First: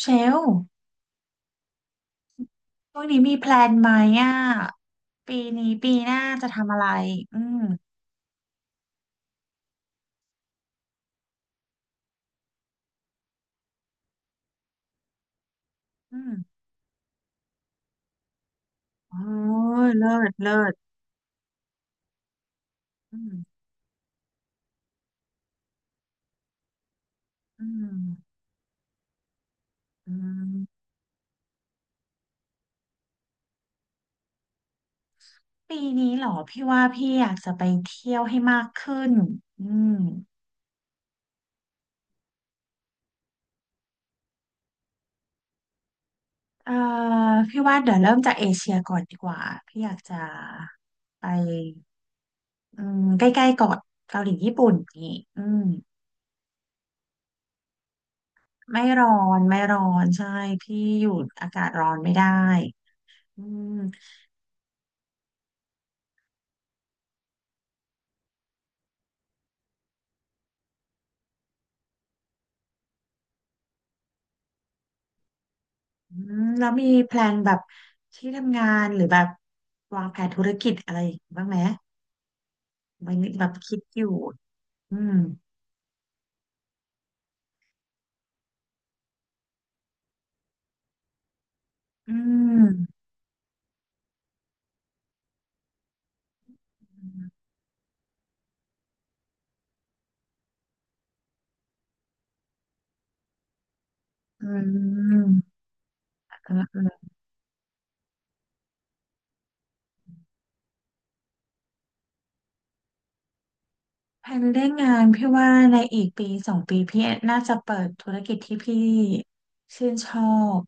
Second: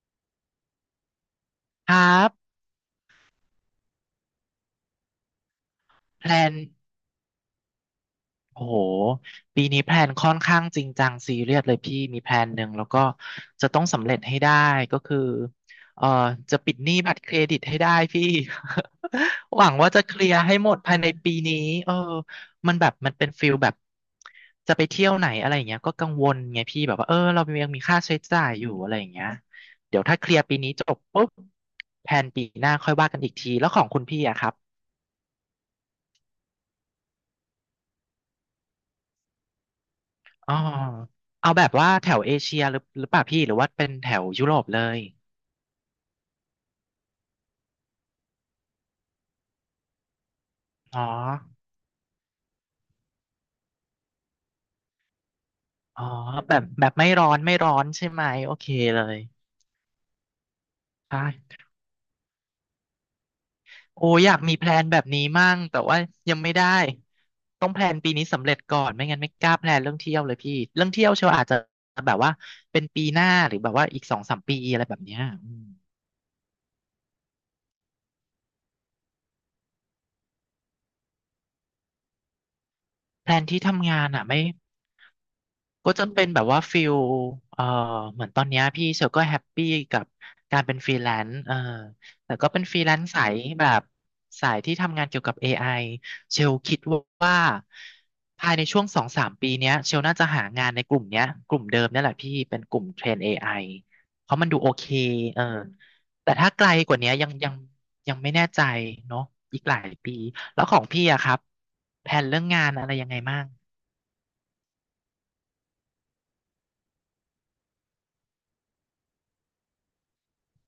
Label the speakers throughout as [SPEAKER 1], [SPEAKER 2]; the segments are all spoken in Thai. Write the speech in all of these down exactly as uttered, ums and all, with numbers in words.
[SPEAKER 1] เชลล์
[SPEAKER 2] ครับ
[SPEAKER 1] พวกนี้มีแพลนไหมอ่ะปีนี้ปีหน้า
[SPEAKER 2] แพล
[SPEAKER 1] จะ
[SPEAKER 2] น
[SPEAKER 1] ทำอะไร อืม
[SPEAKER 2] โอ้โหปีนี้แพลนค่อนข้างจริงจังซีเรียสเลยพี่มีแพลนหนึ่งแล้วก็จะต้องสำเร็จให้ได้ก็คือเอ่อ
[SPEAKER 1] อืม
[SPEAKER 2] จะปิดหนี้บัตรเครดิตให้ได้พี่
[SPEAKER 1] โอ้
[SPEAKER 2] หวัง
[SPEAKER 1] ย
[SPEAKER 2] ว่าจะ
[SPEAKER 1] เลิ
[SPEAKER 2] เคลี
[SPEAKER 1] ศ
[SPEAKER 2] ยร์
[SPEAKER 1] เลิ
[SPEAKER 2] ให้หม
[SPEAKER 1] ศ
[SPEAKER 2] ดภายในปีนี้เออมันแบบมัน
[SPEAKER 1] อื
[SPEAKER 2] เป็นฟิล
[SPEAKER 1] ม
[SPEAKER 2] แบบจะไปเที่ยวไหนอะไรอย่างเงี้ยก็กังวลไงพี่แบบว่าเออเรา
[SPEAKER 1] อื
[SPEAKER 2] ยังมีค่าใช้
[SPEAKER 1] ม
[SPEAKER 2] จ่ายอยู่อะไรอย่างเงี้ยเดี๋ยว
[SPEAKER 1] อื
[SPEAKER 2] ถ้าเคลียร์ปีนี้
[SPEAKER 1] ม
[SPEAKER 2] จบปุ๊บแพลนปีหน้าค่อยว่ากันอีกทีแล้วของคุณพี่อะครับ
[SPEAKER 1] ปีนี้เหรอพี่ว่าพี่อยากจะไปเที่ยวให้มากขึ้นอืม
[SPEAKER 2] อ๋อเอาแบบว่าแถวเอเชียหรือหรือเปล่าพี่หรือว่าเป็นแถวยุโรปเลย
[SPEAKER 1] เอ่อพี่ว่าเดี๋ยวเริ่มจากเอเชียก่อนดีกว่าพี่อยากจะ
[SPEAKER 2] อ๋อ
[SPEAKER 1] ไปอืมใกล้ๆก่อนเกาหลีญี่ปุ่นนี่อืม
[SPEAKER 2] อ๋อแบบแบบไม่ร้อนไม่ร้อนใช่ไหมโอเค
[SPEAKER 1] ไม่
[SPEAKER 2] เล
[SPEAKER 1] ร้อ
[SPEAKER 2] ย
[SPEAKER 1] นไม่ร้อนใช่พี่อยู่
[SPEAKER 2] ใ
[SPEAKER 1] อากา
[SPEAKER 2] ช่
[SPEAKER 1] ศร้อนไม่ได้อืม
[SPEAKER 2] โอ้อยากมีแพลนแบบนี้มั่งแต่ว่ายังไม่ได้ต้องแพลนปีนี้สำเร็จก่อนไม่งั้นไม่กล้าแพลนเรื่องเที่ยวเลยพี่เรื่องเที่ยวเชียวอาจจะแบบว่าเป็นปีหน้าหรือแบบว่าอีกสองสามปีอะไรแบบเนี้ยอืม
[SPEAKER 1] อืมแล้วมีแพลนแบบที่ทำงานหรือแบบวางแผนธุรกิจอะไรบ้างไหมมัน
[SPEAKER 2] แพล
[SPEAKER 1] แบ
[SPEAKER 2] น
[SPEAKER 1] บ
[SPEAKER 2] ที่
[SPEAKER 1] คิด
[SPEAKER 2] ทำ
[SPEAKER 1] อ
[SPEAKER 2] งา
[SPEAKER 1] ยู่
[SPEAKER 2] นอ่ะไม่
[SPEAKER 1] อืม
[SPEAKER 2] ก็จะเป็นแบบว่าฟิลเอ่อเหมือนตอนเนี้ยพี่เชลก็แฮปปี้กับการเป็นฟรีแลนซ์เออ
[SPEAKER 1] อื
[SPEAKER 2] แต่ก็เป็นฟรีแล
[SPEAKER 1] ม
[SPEAKER 2] นซ์สายแบบสายที่ทำงานเกี่ยวกับ เอ ไอ เชลคิด
[SPEAKER 1] อื
[SPEAKER 2] ว่า
[SPEAKER 1] ม
[SPEAKER 2] ภายในช่วงสองสามปีเนี้ยเชลน่าจะหางานในกลุ่มเนี้ยกลุ่มเดิมเนี่ยแหละพี่เป็นกลุ่มเทรน เอ ไอ เพราะ
[SPEAKER 1] เ
[SPEAKER 2] มันดูโอเค
[SPEAKER 1] ออ
[SPEAKER 2] เออแต่ถ้า
[SPEAKER 1] เ
[SPEAKER 2] ไกลกว่า
[SPEAKER 1] ออ
[SPEAKER 2] เนี้ยยังยังยังไม่แน่ใจเนาะอีกหลายปีแล้วของพี่อะครับแผนเรื่องงานอะไรยังไงบ้าง
[SPEAKER 1] แผนเรื่องงานพี่ว่าในอีกปีสองปีพี่น่าจะเปิดธุรกิจที่พี่ชื่นชอบ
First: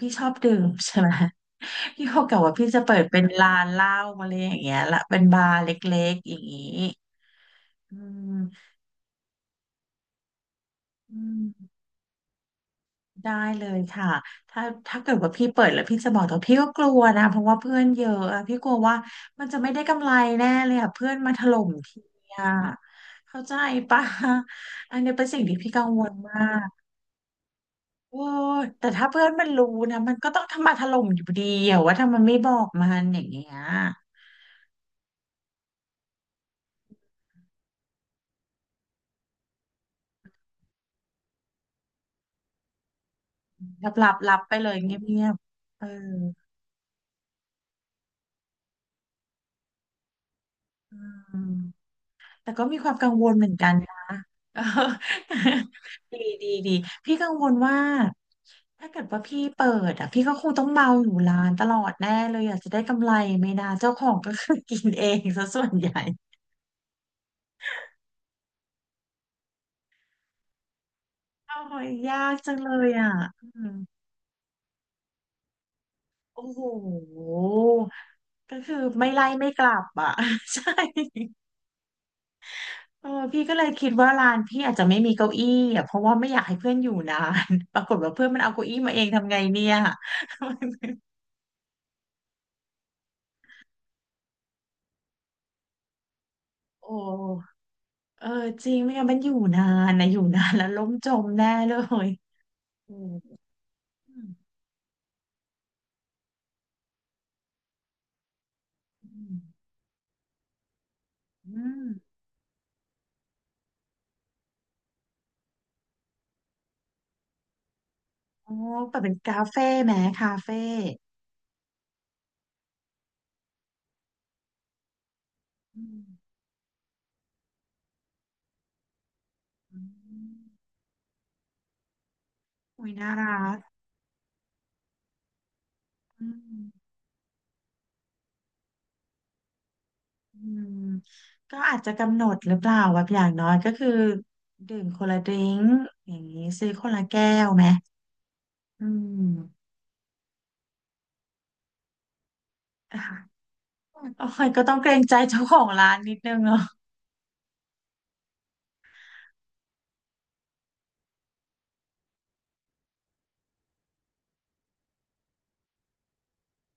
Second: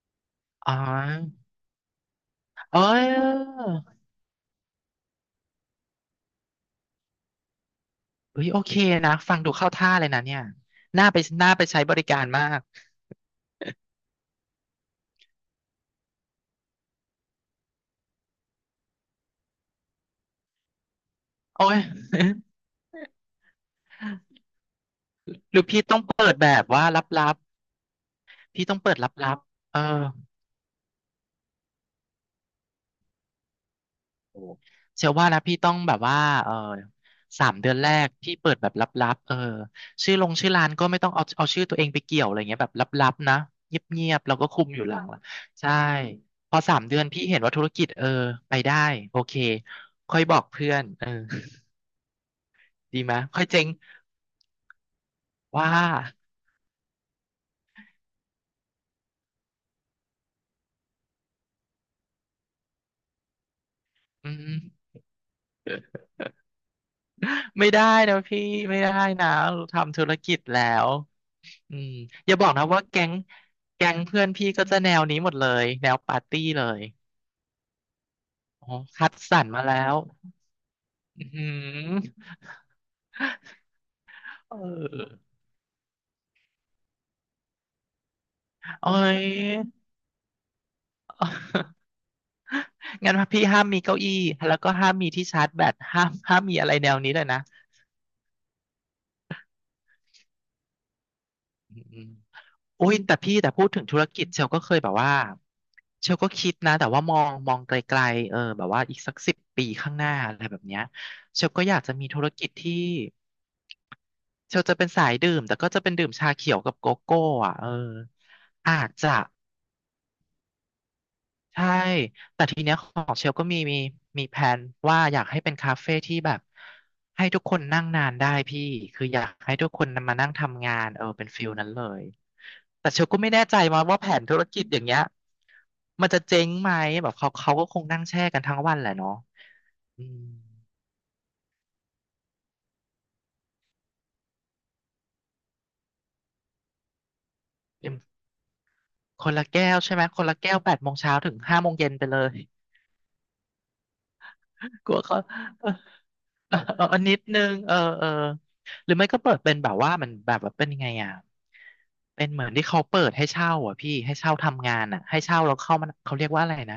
[SPEAKER 1] พี่ชอบดื่ม
[SPEAKER 2] อ๋อ
[SPEAKER 1] ใช่ไหม พี่บอกกับว่าพี่
[SPEAKER 2] เ
[SPEAKER 1] จะเปิดเป็น
[SPEAKER 2] ออ
[SPEAKER 1] ร้านเหล้าอะไรอย่างเงี้ยละเป็นบาร์เล็กๆอย่างงี้อืม
[SPEAKER 2] เอ้ยโอเคนะฟังดูเข้าท่าเลยนะเนี่ยน่าไป
[SPEAKER 1] อื
[SPEAKER 2] น่าไปใช้
[SPEAKER 1] ม
[SPEAKER 2] บริการมาก
[SPEAKER 1] ได้เลยค่ะถ้าถ้าเกิดว่าพี่เปิดแล้วพี่จะบอกแต่พี่ก็กลัวนะเพราะว่าเพื่อนเยอะอะพี่กลัวว่ามันจะไม่ได้กำไรแน่เลยอะเพื่อนมาถล่
[SPEAKER 2] โอ้
[SPEAKER 1] ม
[SPEAKER 2] ย
[SPEAKER 1] ทีอะเข้าใจปะ อันนี้เป็นสิ่ง
[SPEAKER 2] ห
[SPEAKER 1] ที่
[SPEAKER 2] รือ
[SPEAKER 1] พี่กั
[SPEAKER 2] พี่
[SPEAKER 1] ง
[SPEAKER 2] ต้อ
[SPEAKER 1] ว
[SPEAKER 2] ง
[SPEAKER 1] ล
[SPEAKER 2] เปิด
[SPEAKER 1] มา
[SPEAKER 2] แบบ
[SPEAKER 1] ก
[SPEAKER 2] ว่าลับ
[SPEAKER 1] โอ้
[SPEAKER 2] ๆ
[SPEAKER 1] ย
[SPEAKER 2] พี่ต้อง
[SPEAKER 1] แต่
[SPEAKER 2] เปิดล
[SPEAKER 1] ถ้าเพื่อ
[SPEAKER 2] ั
[SPEAKER 1] น
[SPEAKER 2] บ
[SPEAKER 1] มันรู้
[SPEAKER 2] ๆเออ
[SPEAKER 1] นะมันก็ต้องทำมาถล่มอยู่ดีอะว่าถ้ามันไม่บอกมันอย่างเงี้ย
[SPEAKER 2] โอ้เชื่อว่านะพี่ต้องแบบว่าเออสามเดือนแรกพี่เปิดแบบลับๆเออชื่อลงชื่อร้านก็ไม่ต้องเอาเอาชื่อตัวเองไปเกี่ยวอะไรเงี้ยแบบลับๆนะเ
[SPEAKER 1] รับ
[SPEAKER 2] งี
[SPEAKER 1] รับ
[SPEAKER 2] ยบๆ
[SPEAKER 1] รั
[SPEAKER 2] เรา
[SPEAKER 1] บ
[SPEAKER 2] ก็
[SPEAKER 1] ไป
[SPEAKER 2] คุ
[SPEAKER 1] เล
[SPEAKER 2] ม
[SPEAKER 1] ย
[SPEAKER 2] อยู่
[SPEAKER 1] เ
[SPEAKER 2] หลัง
[SPEAKER 1] งี
[SPEAKER 2] ละ
[SPEAKER 1] ยบ
[SPEAKER 2] ใช่
[SPEAKER 1] ๆเออ
[SPEAKER 2] พอสามเดือนพี่เห็นว่าธุรกิจเออไปได้โอเคค่อยบอกเพื่อนเออ
[SPEAKER 1] อืมแต่ก็มีความ
[SPEAKER 2] ดี
[SPEAKER 1] กั
[SPEAKER 2] ไห
[SPEAKER 1] ง
[SPEAKER 2] มย
[SPEAKER 1] วล
[SPEAKER 2] ค่อ
[SPEAKER 1] เห
[SPEAKER 2] ย
[SPEAKER 1] มือน
[SPEAKER 2] เจ๊ง
[SPEAKER 1] กันนะ
[SPEAKER 2] ว่า
[SPEAKER 1] ดีดีดีพี่กังวลว่า ถ้าเกิดว่าพี่เปิดอ่ะพี่ก็คงต้องเมาอยู่ร้านตลอดแน่เลยอยากจะได้กำไรไหม่นะเจ้าของ
[SPEAKER 2] อื
[SPEAKER 1] ก็คือ
[SPEAKER 2] ม
[SPEAKER 1] กินเองซะส่วนใหญ่
[SPEAKER 2] ไม่ได้นะพี่ไม่ได้นะเราทำธุรกิจแล้ว
[SPEAKER 1] โ
[SPEAKER 2] อื
[SPEAKER 1] อ้ย
[SPEAKER 2] ม
[SPEAKER 1] ยา
[SPEAKER 2] อ
[SPEAKER 1] ก
[SPEAKER 2] ย่าบอก
[SPEAKER 1] จัง
[SPEAKER 2] นะ
[SPEAKER 1] เล
[SPEAKER 2] ว่า
[SPEAKER 1] ย
[SPEAKER 2] แก๊
[SPEAKER 1] อ่ะ
[SPEAKER 2] ง
[SPEAKER 1] อืม
[SPEAKER 2] แก๊งเพื่อนพี่ก็จะแนวนี้หมดเลยแนวปาร์ตี้
[SPEAKER 1] โอ้โห
[SPEAKER 2] เลย
[SPEAKER 1] ก็
[SPEAKER 2] อ๋อ
[SPEAKER 1] คือ
[SPEAKER 2] คั
[SPEAKER 1] ไม่
[SPEAKER 2] ด
[SPEAKER 1] ไล่
[SPEAKER 2] สรร
[SPEAKER 1] ไม่ก
[SPEAKER 2] มา
[SPEAKER 1] ลั
[SPEAKER 2] แล้
[SPEAKER 1] บ
[SPEAKER 2] ว
[SPEAKER 1] อ่ะ ใช่
[SPEAKER 2] อืม
[SPEAKER 1] เออพี่ก็เลยคิดว่าร้าน
[SPEAKER 2] เอ
[SPEAKER 1] พี่อาจจะไม่มี
[SPEAKER 2] อ
[SPEAKER 1] เก้าอี้อ่ะเพราะว่าไม่อยากให้เพื่อนอยู่นาน ปรากฏว่าเพื่อนมันเอาเก้าอี้
[SPEAKER 2] โอ้
[SPEAKER 1] มาเอง
[SPEAKER 2] ย
[SPEAKER 1] ทำไงเนี่ย
[SPEAKER 2] งั้นพี่ห้ามมีเก้าอี้แล้วก็ห้ามมีที่ชาร์จแบตห้ามห้ามมีอะไร แน
[SPEAKER 1] โอ้
[SPEAKER 2] วนี้เลยนะ
[SPEAKER 1] เออจริงไม่งั้นมันอยู่นานนะอยู่นานแล้วล้มจมแน่เล
[SPEAKER 2] อื
[SPEAKER 1] ย
[SPEAKER 2] ม โอ้
[SPEAKER 1] อื
[SPEAKER 2] ย
[SPEAKER 1] ม
[SPEAKER 2] แต่พี่แต่พูดถึงธุรกิจเชลก็เคยแบบว่าเชลก็คิดนะแต่ว่ามองมองไกลๆเออแบบว่าอีก
[SPEAKER 1] อื
[SPEAKER 2] สักสิ
[SPEAKER 1] ม
[SPEAKER 2] บปีข้างหน้าอะไรแบบเนี้ยเช
[SPEAKER 1] อื
[SPEAKER 2] ลก็อยาก
[SPEAKER 1] ม
[SPEAKER 2] จะมีธุรกิจที่เชลจะเป็นสายดื่มแต่ก็จะเป็นดื่มชาเขียวกับโกโก้อ่ะเออ
[SPEAKER 1] โอ้
[SPEAKER 2] อาจ
[SPEAKER 1] เปิด
[SPEAKER 2] จะ
[SPEAKER 1] เป็นคาเฟ่ไหมคาเฟ่
[SPEAKER 2] ใช่ แต่ทีเนี้ยของเชลก็มีมีมีแผนว่าอยากให้เป็นคา
[SPEAKER 1] อื
[SPEAKER 2] เฟ่
[SPEAKER 1] ม
[SPEAKER 2] ที่แบบให้ทุกคนนั่งนานได้พี่ คืออยากให้ทุก
[SPEAKER 1] อื
[SPEAKER 2] คนมานั่ง
[SPEAKER 1] ม
[SPEAKER 2] ทำงานเออเป็นฟิลนั้นเลย
[SPEAKER 1] อุ้
[SPEAKER 2] แต่
[SPEAKER 1] ย
[SPEAKER 2] เชล
[SPEAKER 1] น่า
[SPEAKER 2] ก็ไม่แน่
[SPEAKER 1] รั
[SPEAKER 2] ใจ
[SPEAKER 1] ก
[SPEAKER 2] มาว่าแผนธุรกิจอย่างเงี้ยมันจะ
[SPEAKER 1] อื
[SPEAKER 2] เจ๊ง
[SPEAKER 1] ม
[SPEAKER 2] ไหมแบบเขาเขาก็คงนั่งแช่กันทั้งวันแหละเนาะอืม
[SPEAKER 1] อืมก็อาจจะกำหนดหรือเปล่าแบบอย่างน้อยก็คือดื่มคนละดริงก์อย่างนี้ซื้อคนละแก้วไหม
[SPEAKER 2] เป็น
[SPEAKER 1] อื
[SPEAKER 2] คนละ
[SPEAKER 1] ม
[SPEAKER 2] แก้วใช่ไหมคนละแก้วแปดโมงเช้าถึงห้าโมงเย็นไปเลย
[SPEAKER 1] อ่ะโอ้ยก็ต้องเก
[SPEAKER 2] ก
[SPEAKER 1] ร
[SPEAKER 2] ลัว
[SPEAKER 1] งใจ
[SPEAKER 2] เขา
[SPEAKER 1] เจ้าของร้านนิดนึง
[SPEAKER 2] เออ
[SPEAKER 1] เนาะ
[SPEAKER 2] เออเออนิดนึงเออเออหรือไม่ก็เปิดเป็นแบบว่ามันแบบแบบเป็นยังไงอ่ะเป็นเหมือนที่เขาเปิดให้เช่าอ่ะพี่ให้เช่าทำงานอ่ะให้เช่าแล้วเข้ามันเขาเรียกว่าอะไรนะ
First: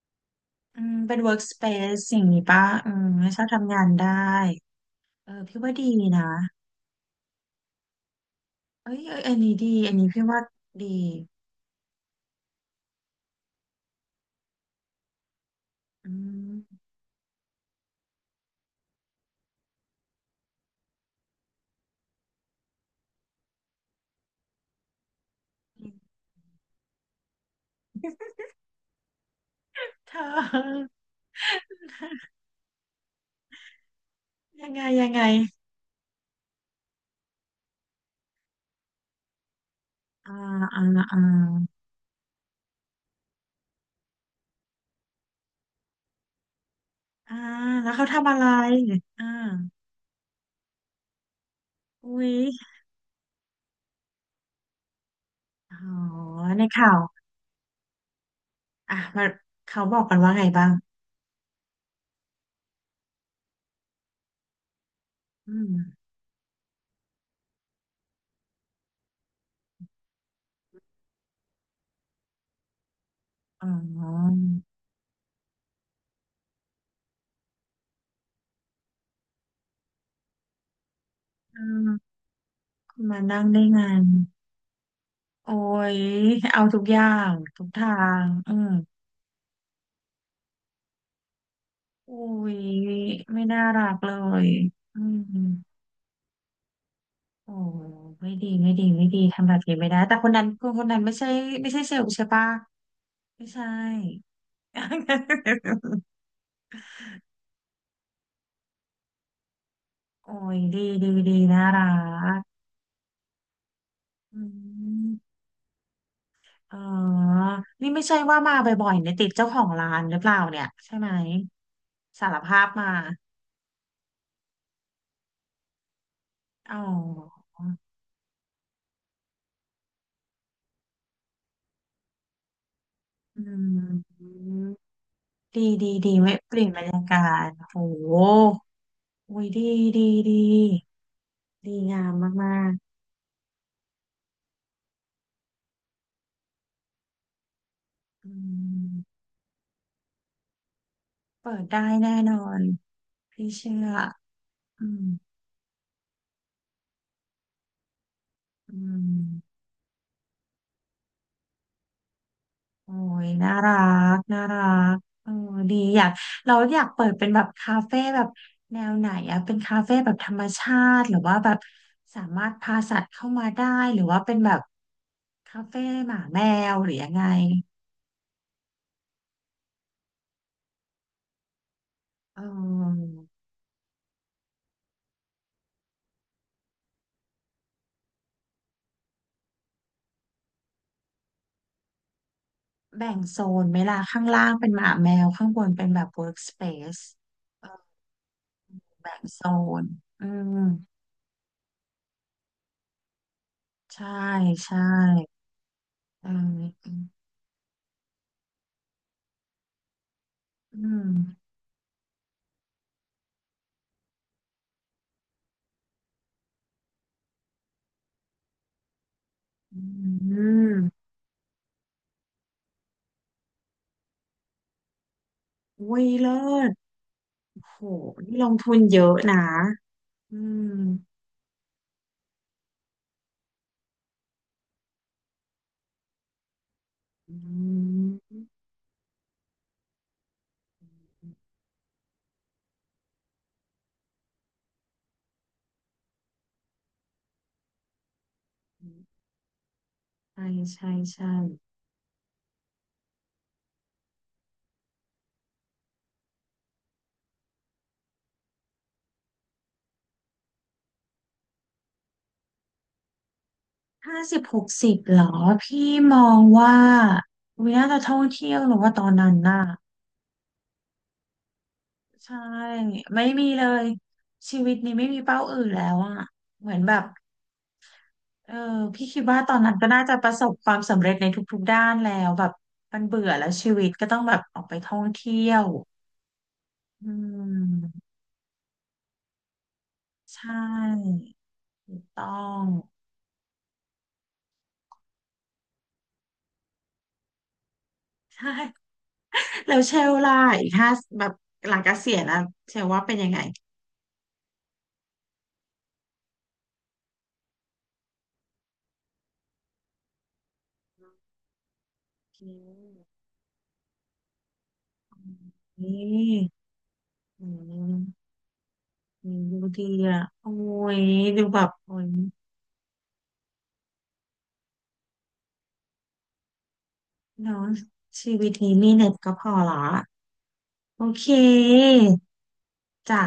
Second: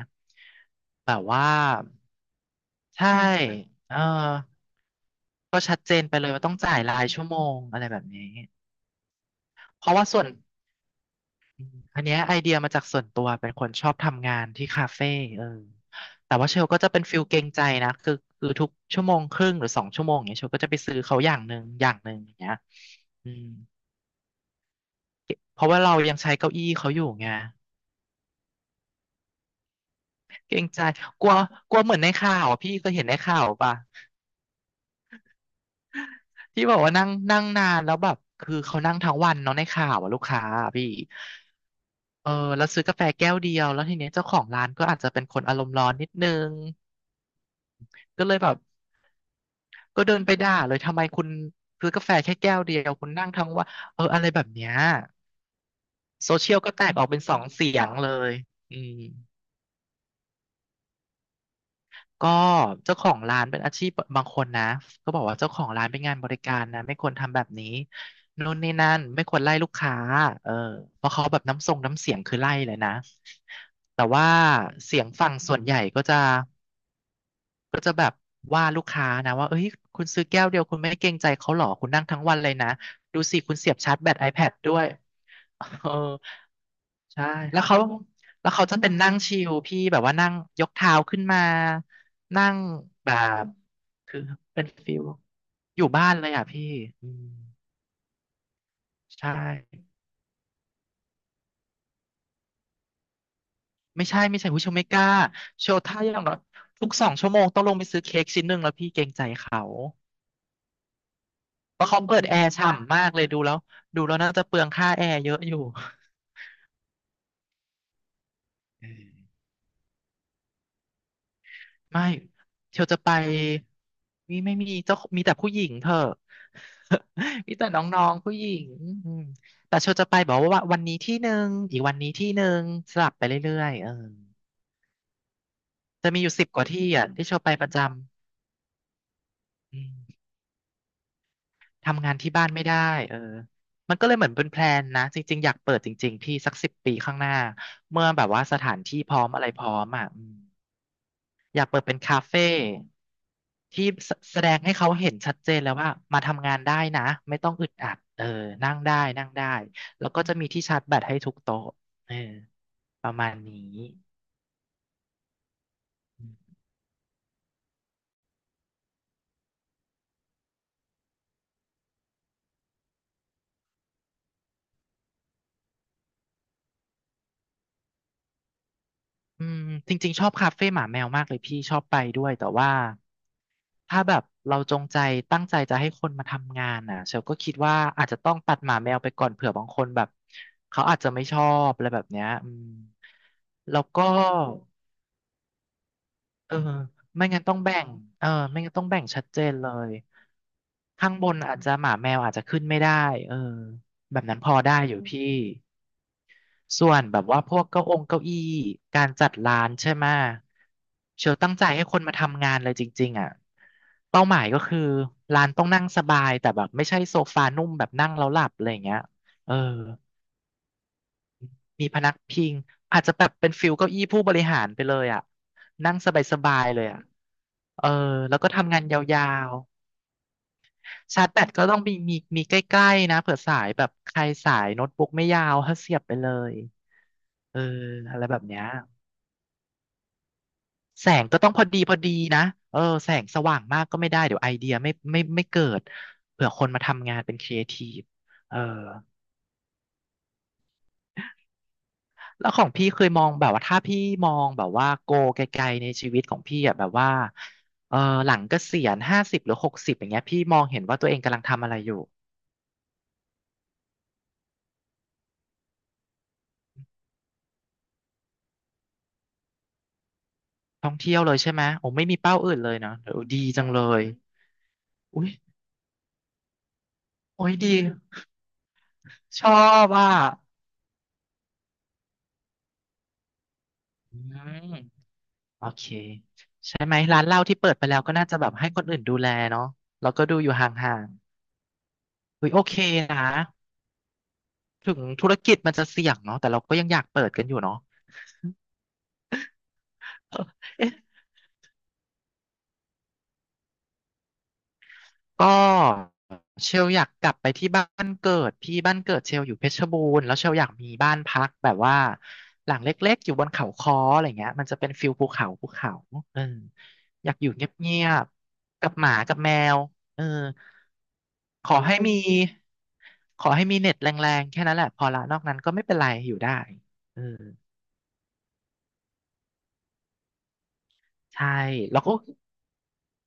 [SPEAKER 1] อืม
[SPEAKER 2] แบ
[SPEAKER 1] เป็น
[SPEAKER 2] บว่า
[SPEAKER 1] workspace สิ่างนี้ป่ะอืม
[SPEAKER 2] ใช่
[SPEAKER 1] ไม่ชอบทำงาน
[SPEAKER 2] เออ
[SPEAKER 1] ได้เออพี่
[SPEAKER 2] ก็
[SPEAKER 1] ว่า
[SPEAKER 2] ชัด
[SPEAKER 1] ดี
[SPEAKER 2] เจนไปเล
[SPEAKER 1] นะ
[SPEAKER 2] ยว่าต้องจ่ายรายชั่วโมงอะไรแบบนี้
[SPEAKER 1] เอ้ยเอ้ยอันนี้ดี
[SPEAKER 2] เพ
[SPEAKER 1] อั
[SPEAKER 2] ราะ
[SPEAKER 1] น
[SPEAKER 2] ว่า
[SPEAKER 1] นี้
[SPEAKER 2] ส่
[SPEAKER 1] พี่
[SPEAKER 2] วน
[SPEAKER 1] ว่าดี
[SPEAKER 2] อมอันเนี้ยไอเดียมาจากส่วนตัวเป็นคนชอบทำงานที่คาเฟ่เออ
[SPEAKER 1] อื
[SPEAKER 2] แต่ว่าเชลก็
[SPEAKER 1] ม
[SPEAKER 2] จะเป็นฟิลเกรงใจนะคือคือทุกชั่วโมงครึ่งหรือสองชั่วโมงอย่างเงี้ยเชลก็จะไปซื้อเขาอย่างหนึ่งอย่างหนึ่งอย่างเงี้ยอืมเพราะว่าเรายังใช้เก้าอี้เขาอยู่ไง
[SPEAKER 1] เธ
[SPEAKER 2] เกรงใจ
[SPEAKER 1] อ
[SPEAKER 2] กลัวกลัวเหมือนในข่าวอะพี่ก็เห็นในข่าวป่ะ
[SPEAKER 1] ยังไงยังไง
[SPEAKER 2] ที่บอกว่านั่งนั่งนานแล้วแบบคือเขานั่งทั้งวันเนาะในข่าวอะลูก
[SPEAKER 1] อ่า
[SPEAKER 2] ค้าอะ
[SPEAKER 1] อ่า
[SPEAKER 2] พี่
[SPEAKER 1] อ่า
[SPEAKER 2] เออแล้วซื้อกาแฟแก้วเดียวแล้วทีเนี้ยเจ้าของร้านก็อาจจะเป็นคนอารมณ์ร้อนนิดนึง
[SPEAKER 1] อ่าแล้วเขา
[SPEAKER 2] ก็
[SPEAKER 1] ทำ
[SPEAKER 2] เล
[SPEAKER 1] อะ
[SPEAKER 2] ย
[SPEAKER 1] ไร
[SPEAKER 2] แบบ
[SPEAKER 1] อ่า
[SPEAKER 2] ก็เดินไปด่าเลยทำไมคุณซื้อกาแฟ
[SPEAKER 1] อุ้ย
[SPEAKER 2] แค่แก้วเดียวคุณนั่งทั้งวันเอออะไรแบบเนี้ย
[SPEAKER 1] อ๋อ
[SPEAKER 2] โซเชียล
[SPEAKER 1] ใน
[SPEAKER 2] ก็แต
[SPEAKER 1] ข่า
[SPEAKER 2] ก
[SPEAKER 1] ว
[SPEAKER 2] ออกเป็นสองเสียงเลยอื
[SPEAKER 1] อ่ะ
[SPEAKER 2] ม
[SPEAKER 1] มันเขาบอกกันว่าไงบ้าง
[SPEAKER 2] ก็เจ้าของร้านเป็นอาชีพบางคนนะก็บอกว่าเจ้า
[SPEAKER 1] อื
[SPEAKER 2] ของ
[SPEAKER 1] ม
[SPEAKER 2] ร้านเป็นงานบริการนะไม่ควรทำแบบนี้นู่นนี่นั่นไม่ควรไล่ลูกค้าเออเพราะเขาแบบน้ำทรงน้ำเสียงคือไล่เลยนะ
[SPEAKER 1] อ๋
[SPEAKER 2] แต่ว่า
[SPEAKER 1] อ
[SPEAKER 2] เสียงฝั่งส่วนใหญ่ก็จะว่าลูกค้านะว่าเอ้ยคุณซื้อแก้วเดียวคุณไม่เกรงใจเขา
[SPEAKER 1] อ่
[SPEAKER 2] หรอคุณนั่ง
[SPEAKER 1] า
[SPEAKER 2] ทั้งวันเลยนะ
[SPEAKER 1] คุณมา
[SPEAKER 2] ดูสิ
[SPEAKER 1] นั่ง
[SPEAKER 2] คุณ
[SPEAKER 1] ได้
[SPEAKER 2] เสียบ
[SPEAKER 1] ไง
[SPEAKER 2] ชาร์จแบต ไอแพด ด้วย
[SPEAKER 1] โอ้
[SPEAKER 2] เออ
[SPEAKER 1] ย เอาทุกอย่า
[SPEAKER 2] ใช่
[SPEAKER 1] ง
[SPEAKER 2] แล้
[SPEAKER 1] ทุ
[SPEAKER 2] ว
[SPEAKER 1] ก
[SPEAKER 2] เขา
[SPEAKER 1] ทาง
[SPEAKER 2] แล้
[SPEAKER 1] อื
[SPEAKER 2] วเขา
[SPEAKER 1] ม
[SPEAKER 2] จะเป็นนั่งชิลพี่แบบว่านั่งยกเท้าขึ้นมา
[SPEAKER 1] อุ้
[SPEAKER 2] นั่ง
[SPEAKER 1] ย
[SPEAKER 2] แบ
[SPEAKER 1] ไม่
[SPEAKER 2] บ
[SPEAKER 1] น่ารักเล
[SPEAKER 2] คือ
[SPEAKER 1] ย
[SPEAKER 2] เป็นฟิ
[SPEAKER 1] อื
[SPEAKER 2] ล
[SPEAKER 1] ม
[SPEAKER 2] อยู่บ้านเลยอ่ะพี่อืม
[SPEAKER 1] โอ้ไม่ดีไม่ดีไม่ดี
[SPEAKER 2] ใช
[SPEAKER 1] ทำแบบนี้
[SPEAKER 2] ่
[SPEAKER 1] ไม่ได้ แต่คนนั้นคนคนนั้นไม่ใช่ไม่ใช่เซลล์ใช่ปะไม่ใช่
[SPEAKER 2] ไม่ใช่ไม่ใช่ผู้ชมไม่กล้าโชว์ท่า อย่างน้อยทุกสองชั่วโมงต้องลงไปซื้อเค้กชิ้นหนึ่งแล้วพี่เกรงใจเขา
[SPEAKER 1] โอ้ยดีดีดีน่า
[SPEAKER 2] เพ
[SPEAKER 1] รั
[SPEAKER 2] ราะเขาเปิดแอ
[SPEAKER 1] ก
[SPEAKER 2] ร์ฉ่ำมากเลยดูแล้วดูแล้วน่า
[SPEAKER 1] อื
[SPEAKER 2] จะเปลืองค่าแอร์เย
[SPEAKER 1] ม
[SPEAKER 2] อะอยู่
[SPEAKER 1] เออนี่ไม่ใช่ว่ามา
[SPEAKER 2] เอ
[SPEAKER 1] บ่อยๆเนี่
[SPEAKER 2] อ
[SPEAKER 1] ยติดเจ้าของร้านหรือเปล่าเนี่ยใช่ไหม
[SPEAKER 2] ไม่
[SPEAKER 1] สารภาพ
[SPEAKER 2] เชียว
[SPEAKER 1] มา
[SPEAKER 2] จะไปมีไม่มีเจ้ามีแต่ผู้หญิงเถอะ
[SPEAKER 1] อ๋อ
[SPEAKER 2] มีแต่น้องๆผู้หญิงอืมแต่เชียวจะไปบอกว่าวันนี้ที่หนึ่งอีกวันนี้ที่หนึ่งสลับไป
[SPEAKER 1] อื
[SPEAKER 2] เรื่อยๆเออ
[SPEAKER 1] มดีดี
[SPEAKER 2] จะ
[SPEAKER 1] ดี
[SPEAKER 2] มีอ
[SPEAKER 1] ไว้
[SPEAKER 2] ยู่สิบ
[SPEAKER 1] เป
[SPEAKER 2] ก
[SPEAKER 1] ลี่ย
[SPEAKER 2] ว่า
[SPEAKER 1] นบร
[SPEAKER 2] ที่
[SPEAKER 1] รยา
[SPEAKER 2] อ่ะที่
[SPEAKER 1] กา
[SPEAKER 2] เชียว
[SPEAKER 1] ศ
[SPEAKER 2] ไปประ
[SPEAKER 1] โห
[SPEAKER 2] จ
[SPEAKER 1] โอ้ยดี
[SPEAKER 2] ำอืม
[SPEAKER 1] ดีดีดีงา
[SPEAKER 2] ทำงา
[SPEAKER 1] ม
[SPEAKER 2] นที่บ้าน
[SPEAKER 1] มา
[SPEAKER 2] ไม่
[SPEAKER 1] ก
[SPEAKER 2] ได้เออมันก็เลยเหมือนเป็นแพลนนะจริงๆอยากเปิดจริงๆพี่สักสิบปีข้างหน้าเมื่อแบ
[SPEAKER 1] ๆ
[SPEAKER 2] บ
[SPEAKER 1] อื
[SPEAKER 2] ว่าสถาน
[SPEAKER 1] ม
[SPEAKER 2] ที่พร้อมอะไรพร้อมอ่ะอืม
[SPEAKER 1] เปิ
[SPEAKER 2] อ
[SPEAKER 1] ด
[SPEAKER 2] ยากเปิด
[SPEAKER 1] ได้
[SPEAKER 2] เป็น
[SPEAKER 1] แน่
[SPEAKER 2] คา
[SPEAKER 1] นอ
[SPEAKER 2] เฟ่
[SPEAKER 1] นพี่เชื่
[SPEAKER 2] ที่
[SPEAKER 1] อ
[SPEAKER 2] แสแสดงให้
[SPEAKER 1] อื
[SPEAKER 2] เขา
[SPEAKER 1] ม
[SPEAKER 2] เห็นชัดเจนแล้วว่ามาทำงานได้นะไม่ต้องอึดอัดเออนั่ง
[SPEAKER 1] อื
[SPEAKER 2] ได้นั่งได้
[SPEAKER 1] ม
[SPEAKER 2] แล้วก็จะมีที่ชาร์จแบตให้ทุกโต๊ะเออ
[SPEAKER 1] โอ้
[SPEAKER 2] ประ
[SPEAKER 1] ย
[SPEAKER 2] มาณ
[SPEAKER 1] น่า
[SPEAKER 2] นี้
[SPEAKER 1] รักน่ารักเออดีอยากเราอยากเปิดเป็นแบบคาเฟ่แบบแนวไหนอะเป็นคาเฟ่แบบธรรมชาติหรือว่าแบบสามารถพาสัตว์เข้ามาได้หรือว่าเป็นแบบคาเฟ่หมาแมวหรือยังไง
[SPEAKER 2] อืมจริงๆชอบคาเฟ่หมาแมวมากเลยพี่ชอบไปด้วย
[SPEAKER 1] เ
[SPEAKER 2] แต่ว่า
[SPEAKER 1] ออ
[SPEAKER 2] ถ้าแบบเราจงใจตั้งใจจะให้คนมาทำงานน่ะเชลก็คิดว่าอาจจะต้องตัดหมาแมวไปก่อนเผื่อบางคนแบบเขาอาจจะไม่ชอบอะไรแบบเนี้ยอืม
[SPEAKER 1] แบ่งโซนไหม
[SPEAKER 2] แล้ว
[SPEAKER 1] ล่ะ
[SPEAKER 2] ก็
[SPEAKER 1] ข้างล่างเป็นหมาแมวข้างบนเป็นแบบ
[SPEAKER 2] เออ
[SPEAKER 1] workspace
[SPEAKER 2] ไม่งั้นต้อง
[SPEAKER 1] เอ
[SPEAKER 2] แบ่
[SPEAKER 1] อ
[SPEAKER 2] งเออไม่งั้นต้องแบ่ง
[SPEAKER 1] แบ่
[SPEAKER 2] ชั
[SPEAKER 1] ง
[SPEAKER 2] ดเจ
[SPEAKER 1] โซ
[SPEAKER 2] นเล
[SPEAKER 1] น
[SPEAKER 2] ย
[SPEAKER 1] อืม
[SPEAKER 2] ข้างบนอาจจะหมาแมวอาจจะขึ้นไม่ได้เออ
[SPEAKER 1] ใช่
[SPEAKER 2] แบบนั้นพอ
[SPEAKER 1] ใช่
[SPEAKER 2] ได้อยู่พี่
[SPEAKER 1] เ
[SPEAKER 2] ส่ว
[SPEAKER 1] ออ
[SPEAKER 2] นแบบว่าพวกเก้าองเก้าอี้การจัดร้านใช่ไหม
[SPEAKER 1] อืม
[SPEAKER 2] เชลตั้งใจให้คนมาทำงานเลยจริงๆอ่ะเป้าหมายก็คือร้านต้องนั่งสบายแต่แบบไม่ใช่โซฟานุ่มแบบนั่งแล้วหลับอะไรอย่างเงี้ยเออ
[SPEAKER 1] อืมอืม
[SPEAKER 2] มีพนักพิงอาจจะแบบเป็นฟิลเก้าอี้ผู้บริหารไปเลยอ่ะนั่ง
[SPEAKER 1] อุ้ย
[SPEAKER 2] ส
[SPEAKER 1] เลิ
[SPEAKER 2] บาย
[SPEAKER 1] ศ
[SPEAKER 2] ๆเลยอ่ะ
[SPEAKER 1] โห
[SPEAKER 2] เออแล้
[SPEAKER 1] นี่
[SPEAKER 2] ว
[SPEAKER 1] ล
[SPEAKER 2] ก็
[SPEAKER 1] งทุ
[SPEAKER 2] ทำ
[SPEAKER 1] น
[SPEAKER 2] งานย
[SPEAKER 1] เยอะ
[SPEAKER 2] า
[SPEAKER 1] นะ
[SPEAKER 2] ว
[SPEAKER 1] อืม
[SPEAKER 2] ๆชาร์จแบตก็ต้องมีมีมีใกล้ๆนะเผื่อสายแบบใครสายโน้ตบุ๊กไม่ยาวถ้าเสียบไปเลย
[SPEAKER 1] อ
[SPEAKER 2] เอออะไรแบบ
[SPEAKER 1] ืม
[SPEAKER 2] เนี้ยแสงก็ต้องพอดีพอดีนะเออแสงสว่างมากก็ไม่ได้เดี๋ยวไอเดียไม่ไม่ไม่เกิดเผื่อคนมาทำงานเป็นครีเอทีฟเออ
[SPEAKER 1] ใช่ใช่ใช่
[SPEAKER 2] แล้วของพี่เคยมองแบบว่าถ้าพี่มองแบบว่าโกไกลๆในชีวิตของพี่อ่ะแบบว่าเออหลังเกษียณห้าสิบหรือหกสิบอย่างเงี้ยพี่มองเห็นว่าตัวเองกำลังทำอะไรอยู่
[SPEAKER 1] ห้าสิบหกสิบเหรอ พี่มองว่า วิน่าจะท่องเที่ยวหรือว่าตอนนั้นน่ะ
[SPEAKER 2] ท่องเที่ยวเลยใช่ไหมโอ้ไม่มีเป้า
[SPEAKER 1] ใช่
[SPEAKER 2] อื่นเลยเนาะโอ้
[SPEAKER 1] ไม่
[SPEAKER 2] ดี
[SPEAKER 1] มีเล
[SPEAKER 2] จังเล
[SPEAKER 1] ย
[SPEAKER 2] ย
[SPEAKER 1] ชีวิตนี้ไม่มี
[SPEAKER 2] อุ้ย
[SPEAKER 1] เป้าอื่นแล้วอ่ะเหมือนแบบ
[SPEAKER 2] โอ้ยดี
[SPEAKER 1] เออพี่คิดว่า
[SPEAKER 2] ช
[SPEAKER 1] ต
[SPEAKER 2] อ
[SPEAKER 1] อนนั้นก็
[SPEAKER 2] บ
[SPEAKER 1] น่า
[SPEAKER 2] อ่ะ
[SPEAKER 1] จะประสบความสำเร็จในทุกๆด้านแล้วแบบมันเบื่อแล้วชีวิตก็
[SPEAKER 2] อื
[SPEAKER 1] ต้องแบบออก
[SPEAKER 2] ม
[SPEAKER 1] ไปท่องเที่ย
[SPEAKER 2] โอ
[SPEAKER 1] ว
[SPEAKER 2] เคใช่ไหม
[SPEAKER 1] อื
[SPEAKER 2] ร้านเหล้าที่เปิดไปแล้ว
[SPEAKER 1] ม
[SPEAKER 2] ก็น่าจะแบบให้คนอื่นดูแลเนาะแล้วก็ดู
[SPEAKER 1] ใช
[SPEAKER 2] อยู่ห่าง
[SPEAKER 1] ่ถูกต้อ
[SPEAKER 2] ๆอุ้ยโอ
[SPEAKER 1] ง
[SPEAKER 2] เคนะถึงธุรกิจมันจะเสี่ยงเนาะแต่เราก็ยังอยากเปิดกันอยู่เนาะ
[SPEAKER 1] ใช่แล้วเชลล่ะอีกห้า
[SPEAKER 2] เอ๊ะ
[SPEAKER 1] แบบหลังเกษียณแล้วเชลว่าเป็นยังไง
[SPEAKER 2] ก็เชลอยากกลับไปที่บ้านเกิดพี่บ้านเกิดเชลอยู่เพชรบูรณ์แล้วเชลอยากมีบ้านพักแบบว่า
[SPEAKER 1] อื
[SPEAKER 2] หลังเล
[SPEAKER 1] ม
[SPEAKER 2] ็กๆอยู่บนเขาค้ออะไรเงี้ยมันจะเป็นฟิลภูเขาภูเขา
[SPEAKER 1] นี่
[SPEAKER 2] เอออยาก
[SPEAKER 1] อื
[SPEAKER 2] อยู่เ
[SPEAKER 1] ม
[SPEAKER 2] งียบๆกับหมา
[SPEAKER 1] อื
[SPEAKER 2] กับ
[SPEAKER 1] ม
[SPEAKER 2] แม
[SPEAKER 1] ดู
[SPEAKER 2] ว
[SPEAKER 1] ดีอ่ะ
[SPEAKER 2] เออ
[SPEAKER 1] โอ้ยดูแบ
[SPEAKER 2] ข
[SPEAKER 1] บ
[SPEAKER 2] อ
[SPEAKER 1] โอ้
[SPEAKER 2] ให้
[SPEAKER 1] ย
[SPEAKER 2] มีขอให้มีเน็ตแรงๆแค่นั้นแหละพอละนอกนั้นก็ไม่เป็นไรอยู่ได้เออ
[SPEAKER 1] เนาะชีวิตนี้มีเน็ตก็พอละโอเค
[SPEAKER 2] ใช่แล้วก็
[SPEAKER 1] จ้ะ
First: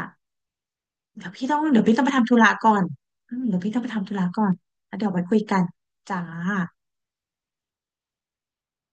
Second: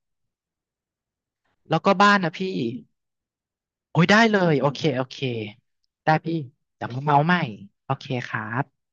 [SPEAKER 1] เดี๋ยวพี่ต้อง
[SPEAKER 2] แล้
[SPEAKER 1] เดี๋
[SPEAKER 2] ว
[SPEAKER 1] ยว
[SPEAKER 2] ก็
[SPEAKER 1] พี่ต้องไป
[SPEAKER 2] บ้าน
[SPEAKER 1] ทำ
[SPEAKER 2] นะ
[SPEAKER 1] ธุระ
[SPEAKER 2] พี่
[SPEAKER 1] ก่อนอืมเดี๋ยวพี่ต้องไป
[SPEAKER 2] โอ้ย
[SPEAKER 1] ทำธุ
[SPEAKER 2] ได้
[SPEAKER 1] ระ
[SPEAKER 2] เล
[SPEAKER 1] ก่อน
[SPEAKER 2] ยโอเค
[SPEAKER 1] แล้ว
[SPEAKER 2] โอ
[SPEAKER 1] เดี๋ยว
[SPEAKER 2] เค
[SPEAKER 1] ไปคุยกัน
[SPEAKER 2] ได้
[SPEAKER 1] จ้า
[SPEAKER 2] พี่เดี๋ยวมาเมาใหม่โอเคครับ